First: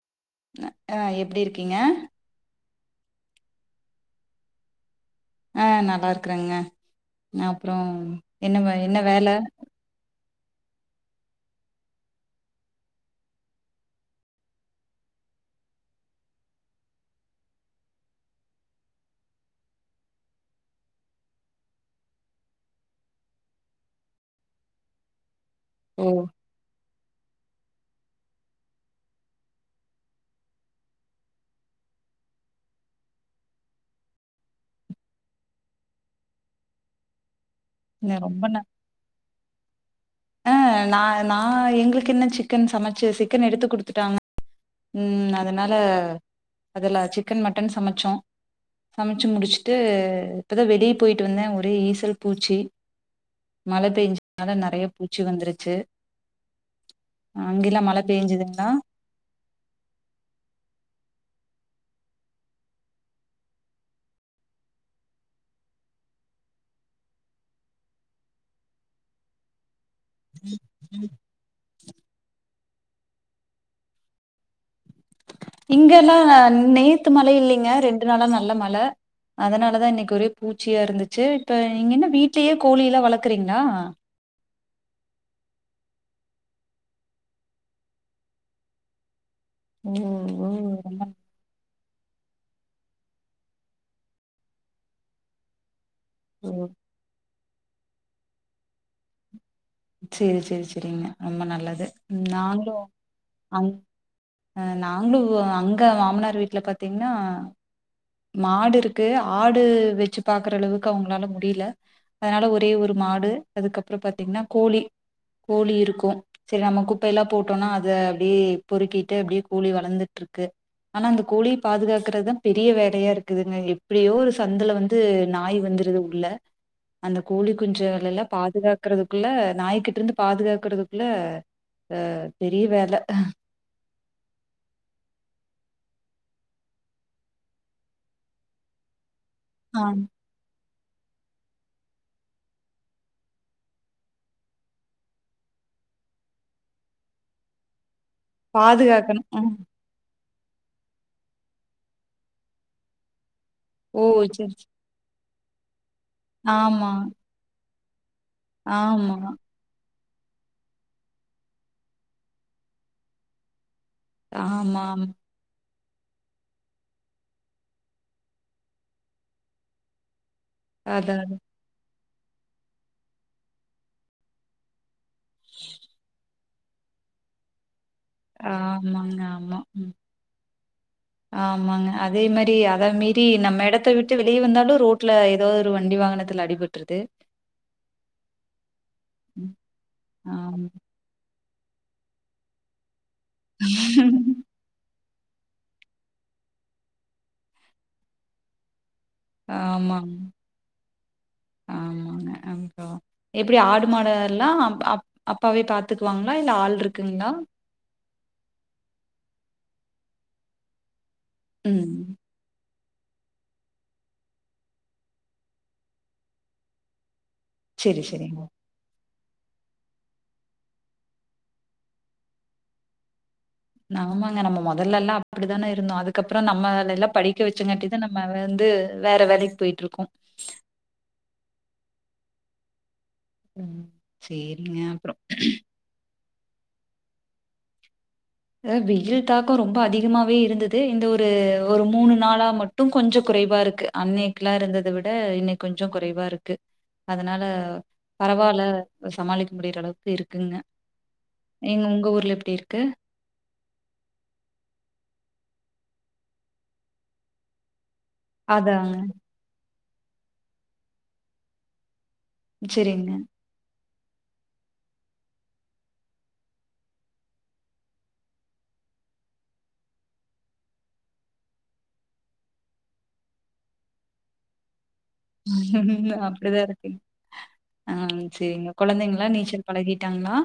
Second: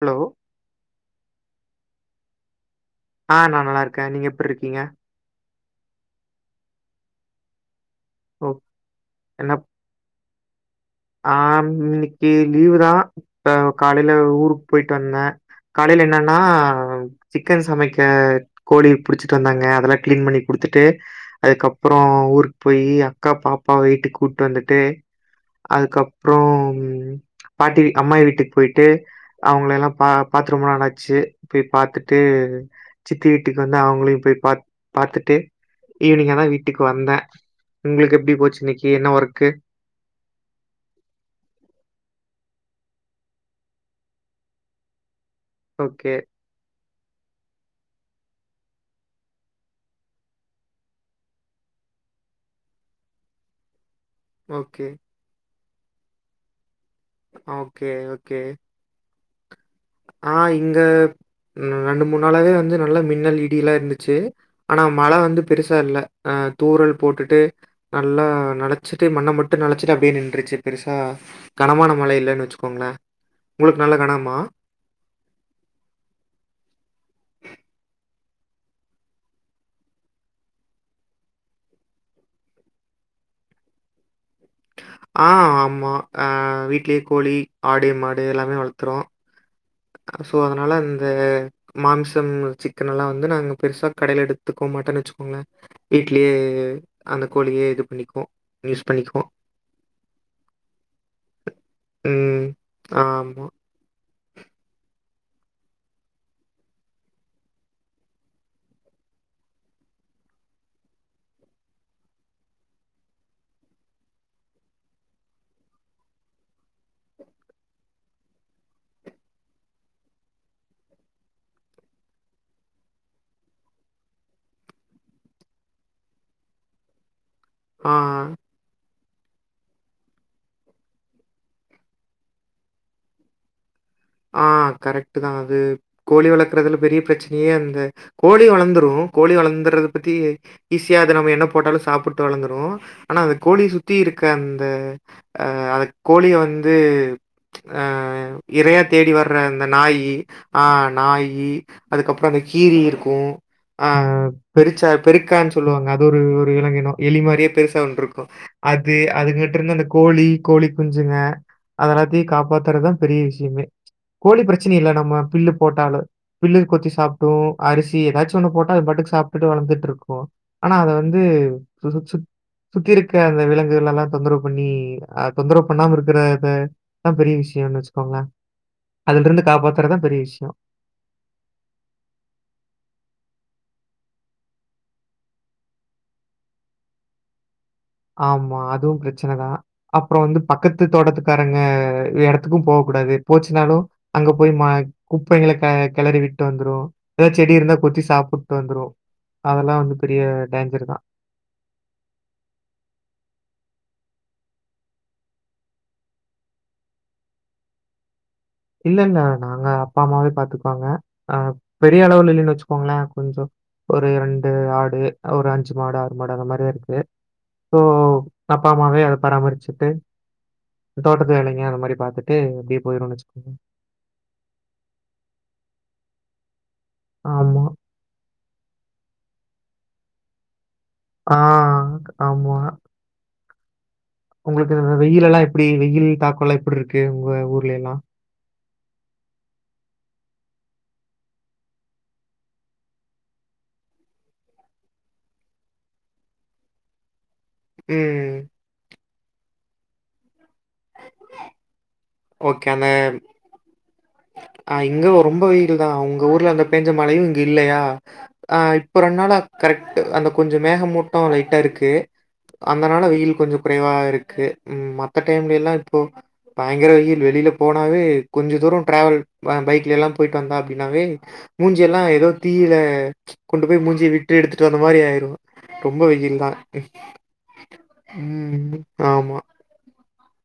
Hello அ எப்டி இருக்கீங்க ஆ நா நல்லா இருக்கே நீங்க எப்புருக்கீங்க அ நல்லா இருக்கறேங்க அப்புற ஓ என்ன என்ன வேல என்ன ஆ இன்னைக்கு லீவு தா இப்ப காலையில ஊருக்கு போய்ட்டு வந்தே காலையில என்னனா சிக்கன் சமைக்க கோழி புடிச்சிட்டு வந்தாங்க அதெல்லா கிளீன் பண்ணி குடுத்துட்டு அதுக்கப்புறோ ஊருக்கு போய் அக்கா பாப்பாவ வீட்டுக் கூட்டி வந்துட்டு ஓ அதுக்கப்புறம் பாட்டி அம்மாயி வீட்டுக்கு போய்ட்டு அவுங்கள எல்லா பா பாத்து ரொம்ப நாளாச்சு போய் பாத்துட்டு சித்தி வீட்டுக்கு வந்து அவுங்களையும் போய் பா பாத்துட்டு ஈவினிங்கா தா வீட்டுக்கு வந்தே உங்களுக்கு என்ன எப்டி ரொம்ப போச்சு இன்னிக்கி என்ன ஒர்க்கு அ நா நா எங்களுக்கு என்ன சிக்கன் சமைச்சு சிக்கன் எடுத்து குடுத்துட்டாங்க ம் அதனால ஓகே, அதுல சிக்கன் மட்டன் சமச்சோம் சமச்சு முடிச்சிட்டு இப்போ தா வெளிய போய்ட்டு வந்தே ஒரே ஈசல் பூச்சி மழ பெஞ்சு அதா ஓகே, நெறயா பூச்சி வந்துருச்சு அங்கெல்லா ஓகே, மழ ஓகே. பேஞ்சதுங்களா ஆ இங்க ரெண்டு மூணு நாளாவே வந்து நல்லா மின்னல் இடி எல்லாம் இருந்துச்சு ஆனா மழை வந்து பெருசா இல்ல அ தூறல் போட்டுட்டு நல்லா நனச்சு ட்டு மண்ணை மட்டும் நனச்சுட்டு அப்டியே நின்றுச்சு பெருசா கனமான மழை இல்லன்னு வச்சுக்கோங்களேன் உங்களுக்கு நல்ல கனமா இங்கெல்லா நேத்து மழ இல்லங்க ரெண்டு நாளா நல்ல மழ அதனால தா இன்னிக்கி ஒரே பூச்சியா இருந்துச்சு இப்ப நீங்க என்ன வீட்லயே கோழியிலா வளக்குறீங்களா ஆ ஆமா ஆ வீட்லயே கோழி ஆடு மாடு எல்லாமே வளர்த்துறோம் ம் சோ அதனால ம் அந்த ரொம்ப மாம்சம் சிக்கன் எல்லாம் வந்து நாங்க பெருசா கடையில எடுத்துக்க மாட்டோம்ன்னு வச்சுக்கோங்களேன் வீட்லயே ம் அந்த கோழியே இது பண்ணிக்குவோம் யூஸ் பண்ணிக்குவோம் சேரி சேரி செரிங்க ரொம்ப நல்லது ம். நாங்களும் ஆமா. அ நாங்களும் அங்க மாமனார் வீட்ல பார்த்தீங்கன்னா மாடு இருக்கு ஆடு வச்சு பாக்குற அளவுக்கு அவுங்களால முடில அதனால ஒரே ஒரு மாடு அதுக்கப்புறம் பாத்தீங்கன்னா கோழி கோழி இருக்கும் செரி நம்ம குப்பை எல்லாம் போட்டோம்னா அதை அப்படியே பொறுக்கிட்டு அப்டியே வளர்ந்துட்டு இருக்கு ஆனா அந்த கோழி பாதுகாக்குறதுதான் பெரிய வே நிறையா இருக்குதுங்க எப்டியோ ஒரு சந்துல வந்து நாய் வந்துருது உள்ள அந்த கோழி ஆ, குஞ்சுகள் எல்லாம் பாதுகாக் குறதுக்குள்ள நாய்க்கிட்ட இருந்து பாதுகாக்குறதுக்குள்ள அ பெரிய வேலை ஆ கரெக்ட்டு தான் அது கோழி வளர்க்குறதுல பெரிய பிரச்சனையே அந்த கோழி வளர்ந்துரும் கோழி ஆ வளர்ந்துறது பத்தி ஈஸியா அது நம்ம என்ன போட்டாலும் சாப்பிட்டு வளர்ந்துரும் ஆனா அந்த கோழி சுத்தி இருக்க அந்த அ அது கோழிய வந்து அ இரையா தேடி பாதுகாக்கணும் வர்ற ம் அந்த நாயி ஆ நாயி அதுக்கப்பறம் அங்க கீரி இருக்கும் ஆ ஓ சரி ச பெருசா பெருக்கான்னு சொல்லுவாங்க அது ஒரு ஆமா விலங்கினம் எளி மாதிரியே பெருசா ஒன்னு இருக்கும் அது ஆமா அது கிட்டி இருந்து கோழி கோழி குஞ்சுங்க அத எல்லாத்தையும் காப்பாத்துறதுதான் பெரிய விஷயமே கோழி பிரச்சனை ஆமா இல்ல ஆமா நம்ம பில்லு போட்டாலும் பில்லையும் கொத்தி சாப்டுரும் அரிசி ஏதாச்சும் ஒண்ணு போட்டா அது பாட்டுக்கு சாப்பிட்டு வளர்ந்துட்டு இருக்கும் ஆனா அது அதா வந்து சு சு சு சுத்தி இருக்க அந்த விலங்குகள் எல்லாம் தொந்தரவு பண்ணி அத தொந்தரவு பண்ணாம இருக்கறததான் பெரிய விஷயம்னு வச்சுக்கோங்கல ஆமாங்க ஆமா ம் விஷயம். ஆமாங்க அதே மேரி அத மேரி நம்ம இடத்த விட்டு வெளியே வந்தாலும் ரோட் ரோட்டுல ஏதோ ஒரு வண்டி வாகனத்துல அடிபட்டுறுது ஆமா அதுவும் ம். பிரச்சனைதான் அப்புறம் வந்து ஆமா பக்கத்து தோட்டத்து க்காரங்க இடத்துக்கும் போக கூடாது போச்சுனாலும் அங்க போய் குப்பைங்கள கெ கெளறி விட்டு வந்துரும் ஏதாவது செடி இருந்தா கொத்தி சாப்பிட்டு வந்துரும் அதெல்லாம் வந்து ஆமாங்க பெரிய டேஞ்சர் தான். ஆமாங்க அதா எப்டி ஆடு மாடு எல்லா அப் அப்பாவே பாத்துக்குவாங்ளா இல்ல ஆள் இருக்குங்ளா இல்ல இல்ல நாங்க அப்பா அம்மாவே பாத்துக்குவாங்க அ ம் பெரிய அளவு இல்லன்னு வச்சு கோங்ள கொஞ்சோ ஒரு ரெண்டு ஆடு ஒரு அஞ்சு மாடு ஆறு மாடு அந்த மாதிரி தா இருக்கு ஓ செரி அப் செரிங்க அப்பா அம்மாவே அத பராமரிச்சுட்டு தோட்டத்து வேலைங்க அந்த மாரி பாத்துட்டு அப்டியே போயிடுனு வச்சுக் நாமாங்க நம்ம மொதல்லல்லா அப்டிதான இருந்தோ அதுக்கப்புறோ நம்மள நல்லா படிக்க ஆமா. வச்சுங்காட்டி இப்ப நம்ம வந்து வேற வேலைக் போயிட்டு இருக்கோ ஆ ஆமா ம் உங்களுக்கு செரிங்க இந்த அப்றோ வெயிலெல்லாம் எப்படி வெயில் தாக்கோல்லா எப்பட்ருக்கு உங்க ஊர்லே எல்லா அ வெயில் தாக்கோ ரொம்ப அதிகமாவே இருந்துது இந்த ஒரு ஒரு மூணு நாளா மட் டும் கொஞ்சோ குறைவா இருக்கு அன்னைக்குல்லா இருந்தத விட இன்னைக் கொஞ்சோ குறைவா இருக்கு அதனால அ ம். பரவால இப்ப சமாளிக்க முடியிற அளவுக்கு இருக்குங்க ஏங்க உங்க ஊர் ஓகே மேம் அ இங்க ரொம்ப வெயில் தா உங்க ஊர்ல அந்த பெஞ்ச மழையு இங்க இல்லையா ஆ அதாங்க. இப்ப ரெண்டு நாளா கரெக்ட்டு அந்த கொஞ்சோ மேகமூட்டோ லைட்டா இருக்கு அந்தனால சரிங்க. வெயில் கொஞ்சோ குறைவா இருக்கு ம் மத்த டைம்ல எல்லா இப்போ பயங்கர வெயில் வெளில போனாவே கொஞ்ச தூரோ ட்ராவல் அ பைக்ல எல்லா போயிட்டு வந்தா அப்டின்னாவே மூஞ்சியெல்லா ஏதோ தீயில கொண்டு போய் மூஞ்சிய விட்டு எடுத்துட்டு வந்த மாரி ஆயிரோ அப்டிதா இருக்கு அ சரிங்க ம். கொழந்தைங்கலா ஆமா. நீச்சல் பழகிட்டாங்ளா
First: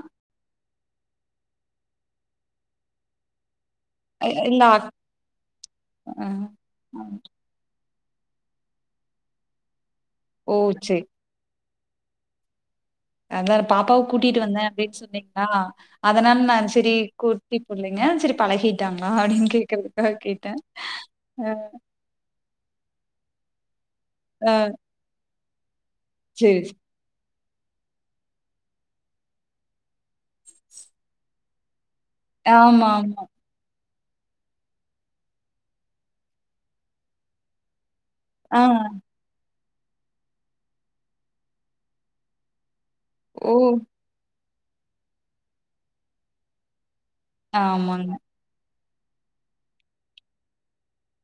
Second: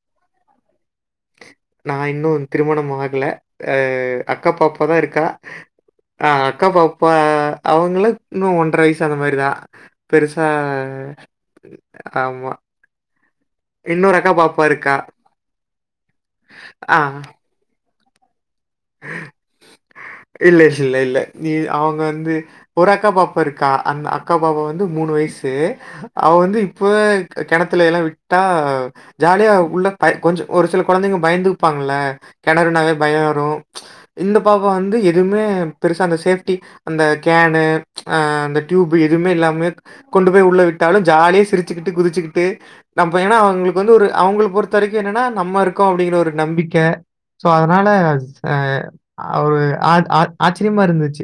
நா இன்னு திருமணம் ஆகல அ அ அ அக்கா இல்ல பாப்பா அக் தா இருக்கா அ அக்கா அ. பாப்பா அவங்கள இன்னு ஒன்ற வயசு அந்த மாரிதா பெருசா ஓ! சரி. ஆமா அதா பாப்பாவ இன்னொரு அக்கா கூட்டிட்டு வந்தே பாப்பா இருக்கா. அப்டின் சொன்னீங்ளா அதனால நா சரி ஆ. குட் டி புள்ளைங்க சரி பழகிட்டாங்ளா அப்டின் கேக்கறது இல்ல இல்ல இல்ல இ அவுங்க வந்து ஒரு அக்கா பாப்பா இருக்கா அந்த அக்கா அ பாப்பா வந்து மூணு வயசு அவ வந்து சரி, சரி. இப்ப கெ கெணத்துல எல்லா விட்டா ஜாலியா உள்ள ப கொஞ்சோ ஒரு செல கொழந்தைங்க பயந்துப்பாங்கல்ல ஆமா, கெணறுனாவே பயோ ஆமா. வரு இந்த பாப்பா வந் வந்து எதுவுமே பெருசா அந்த சேஃப்டி அந்த கேனு ஆ அந்த டியூப்பு எ எதுவுமே இல்லாம கொண்டு போய் உள்ள விட்டாலும் ஜாலியா சிரிச்சுக்கிட்டு குதிச்சுக்கிட்டு நம்ப ஏனா ஓ! அவங்ளுக்கு வந்து ஒரு அவங்கள பொறுத்த வரைக்கு என்னன்னா நம்ம இருக்கோ அப்டிங்கிற ஒரு நம்பிக்க சோ அதனால ஆமாங்க. அ அஒரு ஆ ஆ ஆச்சரியமா இருந்துச்சி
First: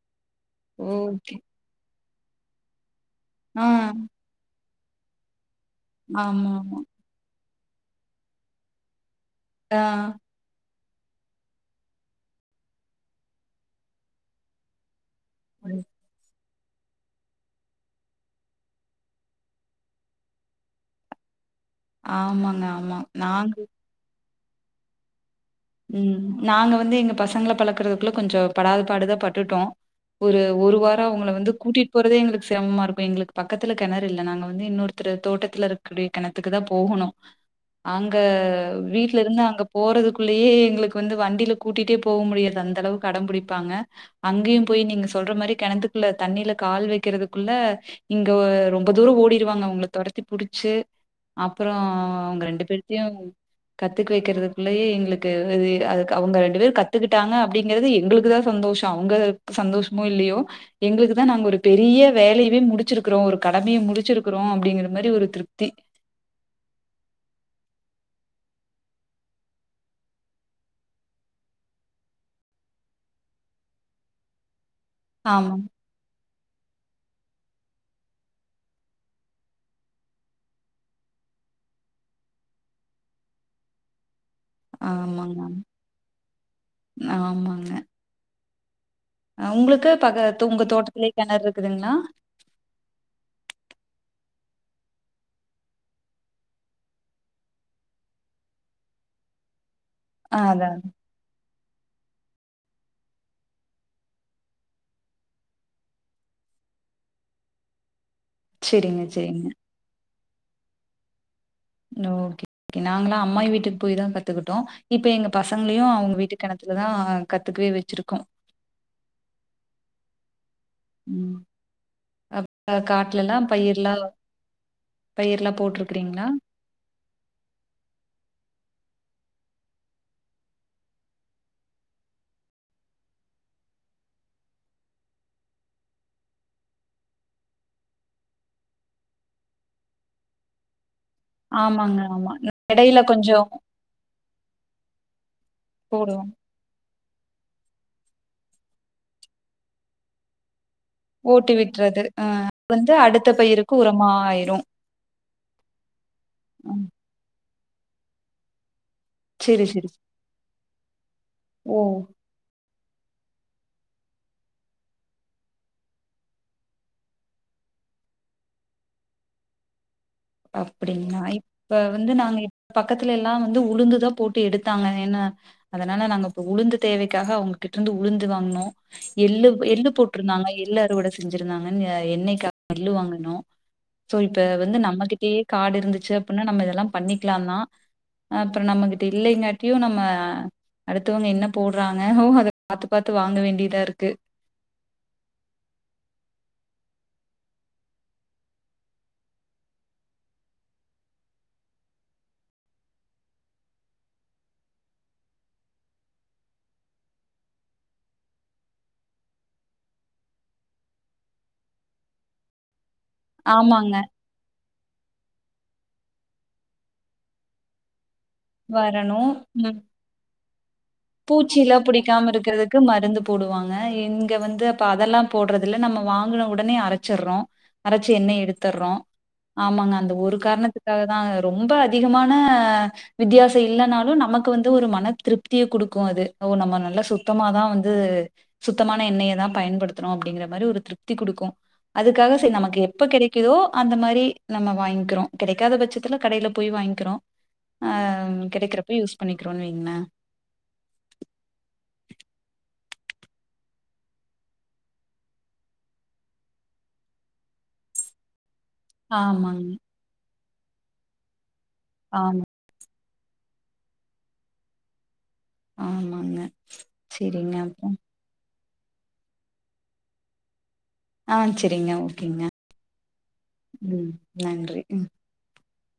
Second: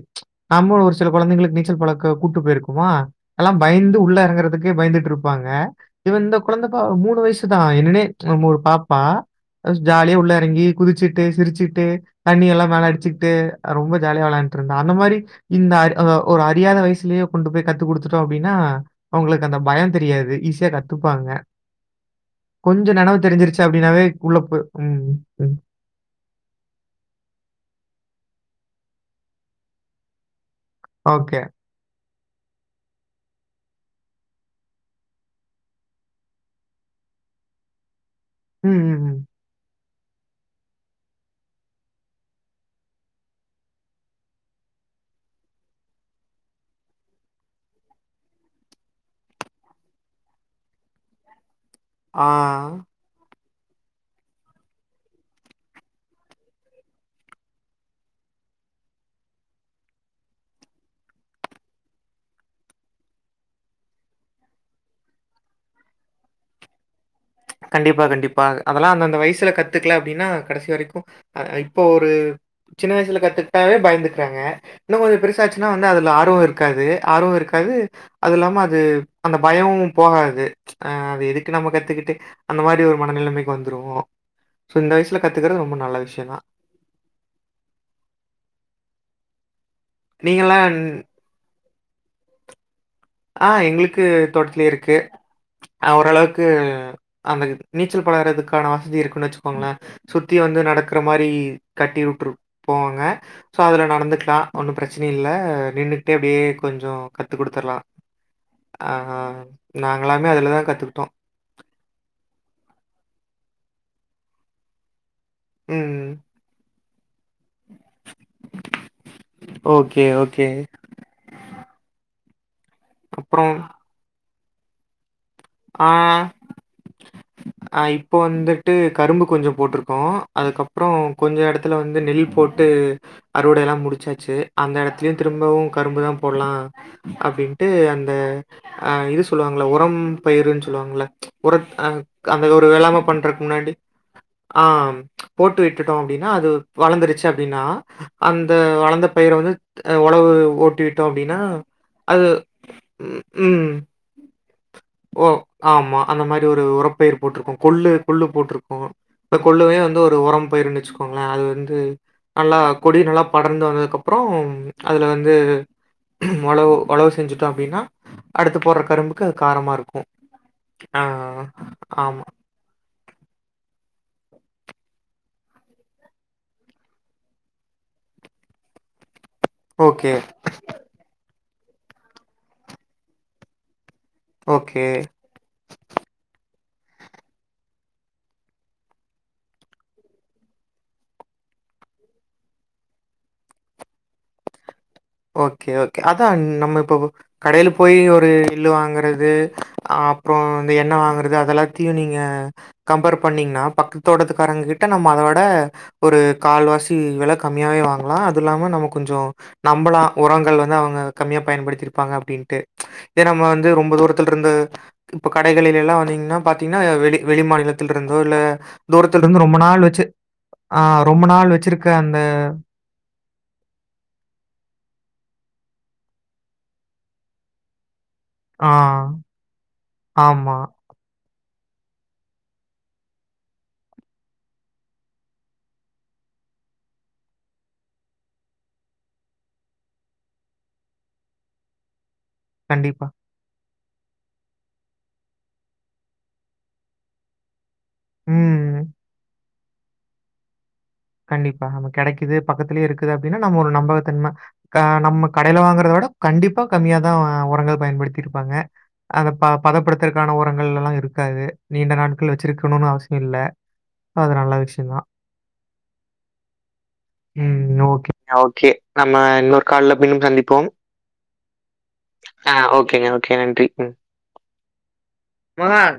நாமு ஒரு சில ஓகே. கொழந்தைங்களுக்கு நீச்சல் பழக்க கூட்டு போயிருக்குமா எல்லா ஆ, பயந்து உள்ள எறங்கறதுக்கே பயந்துட்டு இருப் பாங்க இவ இந்த ஆமாமா. கொழந்தைப்பா மூணு வயசுதா என்னனே நம்ம ஒரு பாப்பா ஆ, ஸ் ஜாலியா உள்ள எறங்கி குதிச்சிட்டு சிரிச்சிட்டு தண்ணி எல்லா மேல அடிச்சி டு ரொம்ப ஜாலியா வெளாண்ட்டு இருந்தா அந்த மாரி இந்த ம். அடு அ ஒரு அறியாத வயசுலே கொண்டு போய் கத்து குடுத்துட்டோ அப்டின்னா அவுங்களுக் அந்த பயோ தெரியாது ஈஸியா கத்துப்பாங்க ஆமாங்க, கொஞ்சோ ஆமா. நெனவு நாங்க தெரிஞ்சிருச்சு அப்டின்னாவே உள்ள போ ம் ம் ம் நாங்க வந்து எங்க பசங்கள பழக்கறதுக்குள்ள கொஞ்சோ படாத பாடுதா பட்டுட்டோ ஒரு ஒரு வாரம் உங்கள ஓகே. வந்து கூட்டிட் போறதே எங்களுக்கு சிரமமா இருக்கு எங்களுக்கு பக்கத்துல்ல கிணறு இல்ல நாங்க வந்து இன்னொருத்தர் தோட்டத்துல இருக்கூடிய கிணத்துக்கு தா போகனோ அங்க ம், ம், ம். வீட்ல இருந்து அங்க போறது க்குள்ளயே எங்களுக்கு வந்து வண்டியில கூட்டிட்டே போ முடியாது அந்த அளவுக்கு அடம் பிடிப்பாங்க அங்கயு போய் நீங்க சொல்ற மாரி கிணத்துக்குள்ள தண்ணியில கால் வைக்கிறதுக்குள்ள இங்க ரொம்ப தூரோ ஓடிருவாங்க அவங்ள தொரத்தி புடிச்சு அப்றோ அவுங்க ஆ. ரெண்டு பேர்த்தையு கத்துக்க வைக்கிறதுக்குள்ளயே எங்களு க்கு அது அதுக்கு அவுங்க ரெண்டு பேர் கத்துக்கிட்டாங்க அப்டிங்குறது எங்களுக்கு தா சந்தோஷோ அவுங்க சந்தோஷமோ இல்லயோ எங்களுக்கு தா நாங்க ஒரு பெரிய வேலயவே முடிச்சிருக்குறோ ஒரு கடமைய முடிச்சிருக்குறோ அப்டிங்கிற மாரி ஒரு திருப்தி கண்டிப்பா கண்டிப்பா அதெல்லா அந்த அந்த வயசுல கத்துக்கல அப்டின்னா கடைசி வரைக்கு அ இப்போ ஒரு சின்ன வயசுல கத்துக்கிட்டாவே பயந்துக்குறாங்க இன்னோ கொஞ்சோ ஆமா பெருசாச்சுன்னா இன்ன அதுல ஆர்வோ இருக்காது ஆர்வோ இருக்காது அது இல்லாம அது அந்த பயவோ போகாது அ அது எதுக்கு நம்ம கத்துக்கிட்டு அந்த மாரி ஒரு மனநிலைமைக்கு வந்துருவோ ஸோ இந்த வயசுல ஆமாங்க கத்துக்கிறது ரொம்ப நல்ல விஷயோ தா ஆமாங்க உங்களுக்கு பக்க உங்க நீங்கலாம் தோட்டத்துலேயே கெணறு இருக்குதுங்களா ஆ எங்களுக்கு தோட்டத்லேயே இருக்கு அ ஓரளவுக்கு அந்த நீச்சல் பலறதுக்கான வசதி இருக்குன்னு வெச்சுக்கோங்களேன் சுத்தி ஆ வந்து அதா நடக்கற மாரி கட்டி விட்டுரு போவாங்க சோ அதுல நடந்துக்கலாம் ஒன்னும் பிரச்சன இல்ல நின்னுகிட்டே அப்டியே கொஞ்சம் கத்து கொடுத்துடலா ஆ செரிங்க செரிங்க நாங்களாமே அதுலதான் கத்துக்கிட்டோ ஓகே கே நாங்களல்லாம் அம்மாய் வீட்டுக்கு போய் தான் கத்துக்கிட்டோம் இப்ப எங்க பசங்களையும் ம். அவங்க வீட்டு கெணத்துல தா கத்துக்கவே வெச்சிருக்கோ ஓகே ஓகே ம் அ காட்ல்லாம் அப்புறம் பயிர்லாம் பயிர்லாம் ஆ அ இப்போ வந்துட்டு கரும்பு கொஞ்சோ போட்டிருக்கோ அதுக்கப்றோ கொஞ்சோ எடத்துல வந்து நெல் போட் டு அறுவடை எல்லா முடிச்சாச்சு அந்த இடத்துலயும் திரும்பவும் கரும்பு தான் போடலா அப்டின்ட்டு அந்த இது சொல்லுவாங்கள உரம் பயிருன்னு சொல்லுவாங்கல உற அ ஆமாங்க ஆமா அந்த ஒரு எடையில வேளாம கொஞ்சோ பண்றக்கு முன்னாடி ஆம் போட்டு விட்டுட்டோம் போடுவோ அப்டின்னா அது வளந்துருச்சு அப்டின்னா அந்த வளந்த பயிர வந்து ஒழவு ஓட்டிவிட் ஓட்டி விட்றது ஆ வந்து ம். அடுத்த ம், பயிருக்கு உரமா ஆயிரும் ஓ ஆமா அந்த மாரி ஒரு உரப்பயிர் போட்டிருக்கோம் கொள்ளு கொள்ளு போட்ருபோம் இந்த செரி கொள்ளுவே செரி வந்து ஒரு ஒரம் பயிருன்னு வெச்சுக்கோங்களேன் அது வந்து ஓ நல்லா கொடி நல்லா படர்ந்து வந்ததுக்கப்றோம் அதில வந்து ஒளவு ஒளவு செஞ்சுட்டோம் அப்டின்னா அடுத்து போட்ற கரும்புக்கு அது காரமா இருக்கும் ஆ அப்டின்ங்களா இப்ப வந்து ஆமா. நாங்க பக்கத்துல எல்லா வந்து உளுந்துதான் போட்டு எடுத்தாங்க என்ன அதனால நாங்க இப்ப உளுந்து தேவைக்காக அவங்ககிட்ட இருந்து உளுந்து வாங்கினோம் எள்ளு எள்ளு ஓகே, போட்டிருந்தாங்க எள்ளு அறுவட செஞ்சிருந்தாங்கன்னு எண்ணயக்கு எள்ளு வாங்கனோ சோ இப்ப வந்து ஓகே. நம்மகிட்டயே காடு இருந்துச்சு அப்டின்னா நம்ம இதெல்லாம் பண்ணிக்கலாம் தான் அப்பறம் நம்மகிட்ட இல்லைங்காட்டியும் நம்ம அடுத்தவங்க என்ன போடுறாங்க அத பாத்து பாத்து வாங்க வேண்டியதா இருக்கு ஓகே ஓகே அதா நம்ம இப்போ கடைல போயி ஒரு எள்ளு வாங்கறது அ அப்பறோ இந்த எண்ணெ வாங்குறது அத எல்லாத்தையு நீங்க கம்பேர் பண்ணீங்கன்னா பக்கத்தோட்டத்துக்காரங்க கிட்ட நம்ம அதோட ஒரு கால்வாசி வெல கம்மியாவே வாங்கலா அது இல்லாம நம்ம கொஞ்சோ நம்மலா உரங்கள் வந்து அவங்க கம்மியா பயன்படுத்திருப்பாங்க அப்டின்ட்டு இத நம்ம வந்து ரொம்ப ஆமாங்க தூரத் ல இருந்து இப்ப கடைகளில எல்லா வந்தீங்கன்னா பாத்தீங்கன்னா வெளி வெளி மாநிலத்தில் இருந்தோ இல்ல வரணு தூரத்துல இருந்து ரொம்ப நாள் வச்சு ஆ ரொம்ப நாள் பூச்சி எல்லா வச்சிருக்க அந்த புடிக்காம இருக்கிறது க்கு மருந்து போடுவாங்க இங்க வந்து அப்ப அதெல்லா போடுறதுல நம்ம வாங்குன உடனே அரைச்சுடுறோ அரைச்சு என்ன ஆ எடுத்துறோ ஆமாங்க அந்த ஒரு ஆமா. காரணத்துக்கு காக தா ரொம்ப அதிகமான வித்தியாச இல்லனாலு நமக்கு வந்து ஒரு மன திருப்திய குடுக்கு இருக்கு அது ஒ நம்ம நல்லா சுத்தமாதா வந்து சுத்தமான எண்ணெயை தா பயன்படுத்தணு அப்டிங்கிற மாதிரி ஒரு திருப்தி குடுக்கு அதுக்காக சரி நமக்கு கண்டிப்பா. எப்ப கெடைக் குதோ அந்த மாரி நம்ம வாங்கிக்கிறோ கெடைக்காத பட்சத்துல கடையில போய் வாங்கிக்கிறோ ஆம் ம். கெடைக்கிறப்ப யூஸ் பண்ணிக்கிறோனு வைங்களா கண்டிப்பா நம்ம கெடைக்குது பக்கத்துலேயே இருக்குது அப்டின்னா நம்ம ஒரு நம்பகத்தன்ம கா நம்ம கடையில வாங்குறத விட கண்டிப்பா கம்மியாதா உரங்கள் பயன்படுத்தி இருப்பாங்க அந்த ப ஆமாங்க பதப்படுத்துற்கான உரங்கள் எல்லா இருக்காது நீண்ட ஆமா நாட்கள் வச்சிருக்க இருக்கணுனு அவசிய இல்ல அது நல்ல விஷயந்தா ஆமாங்க சரிங்க ம் அப்புறம் ஓகே ஓகே நம்ம இன்னொரு காள்ல பின்னு சந்திப்போ ஆ சரிங்க ஓகேங்க ஓகே. ம் நன்றி ம் மகான்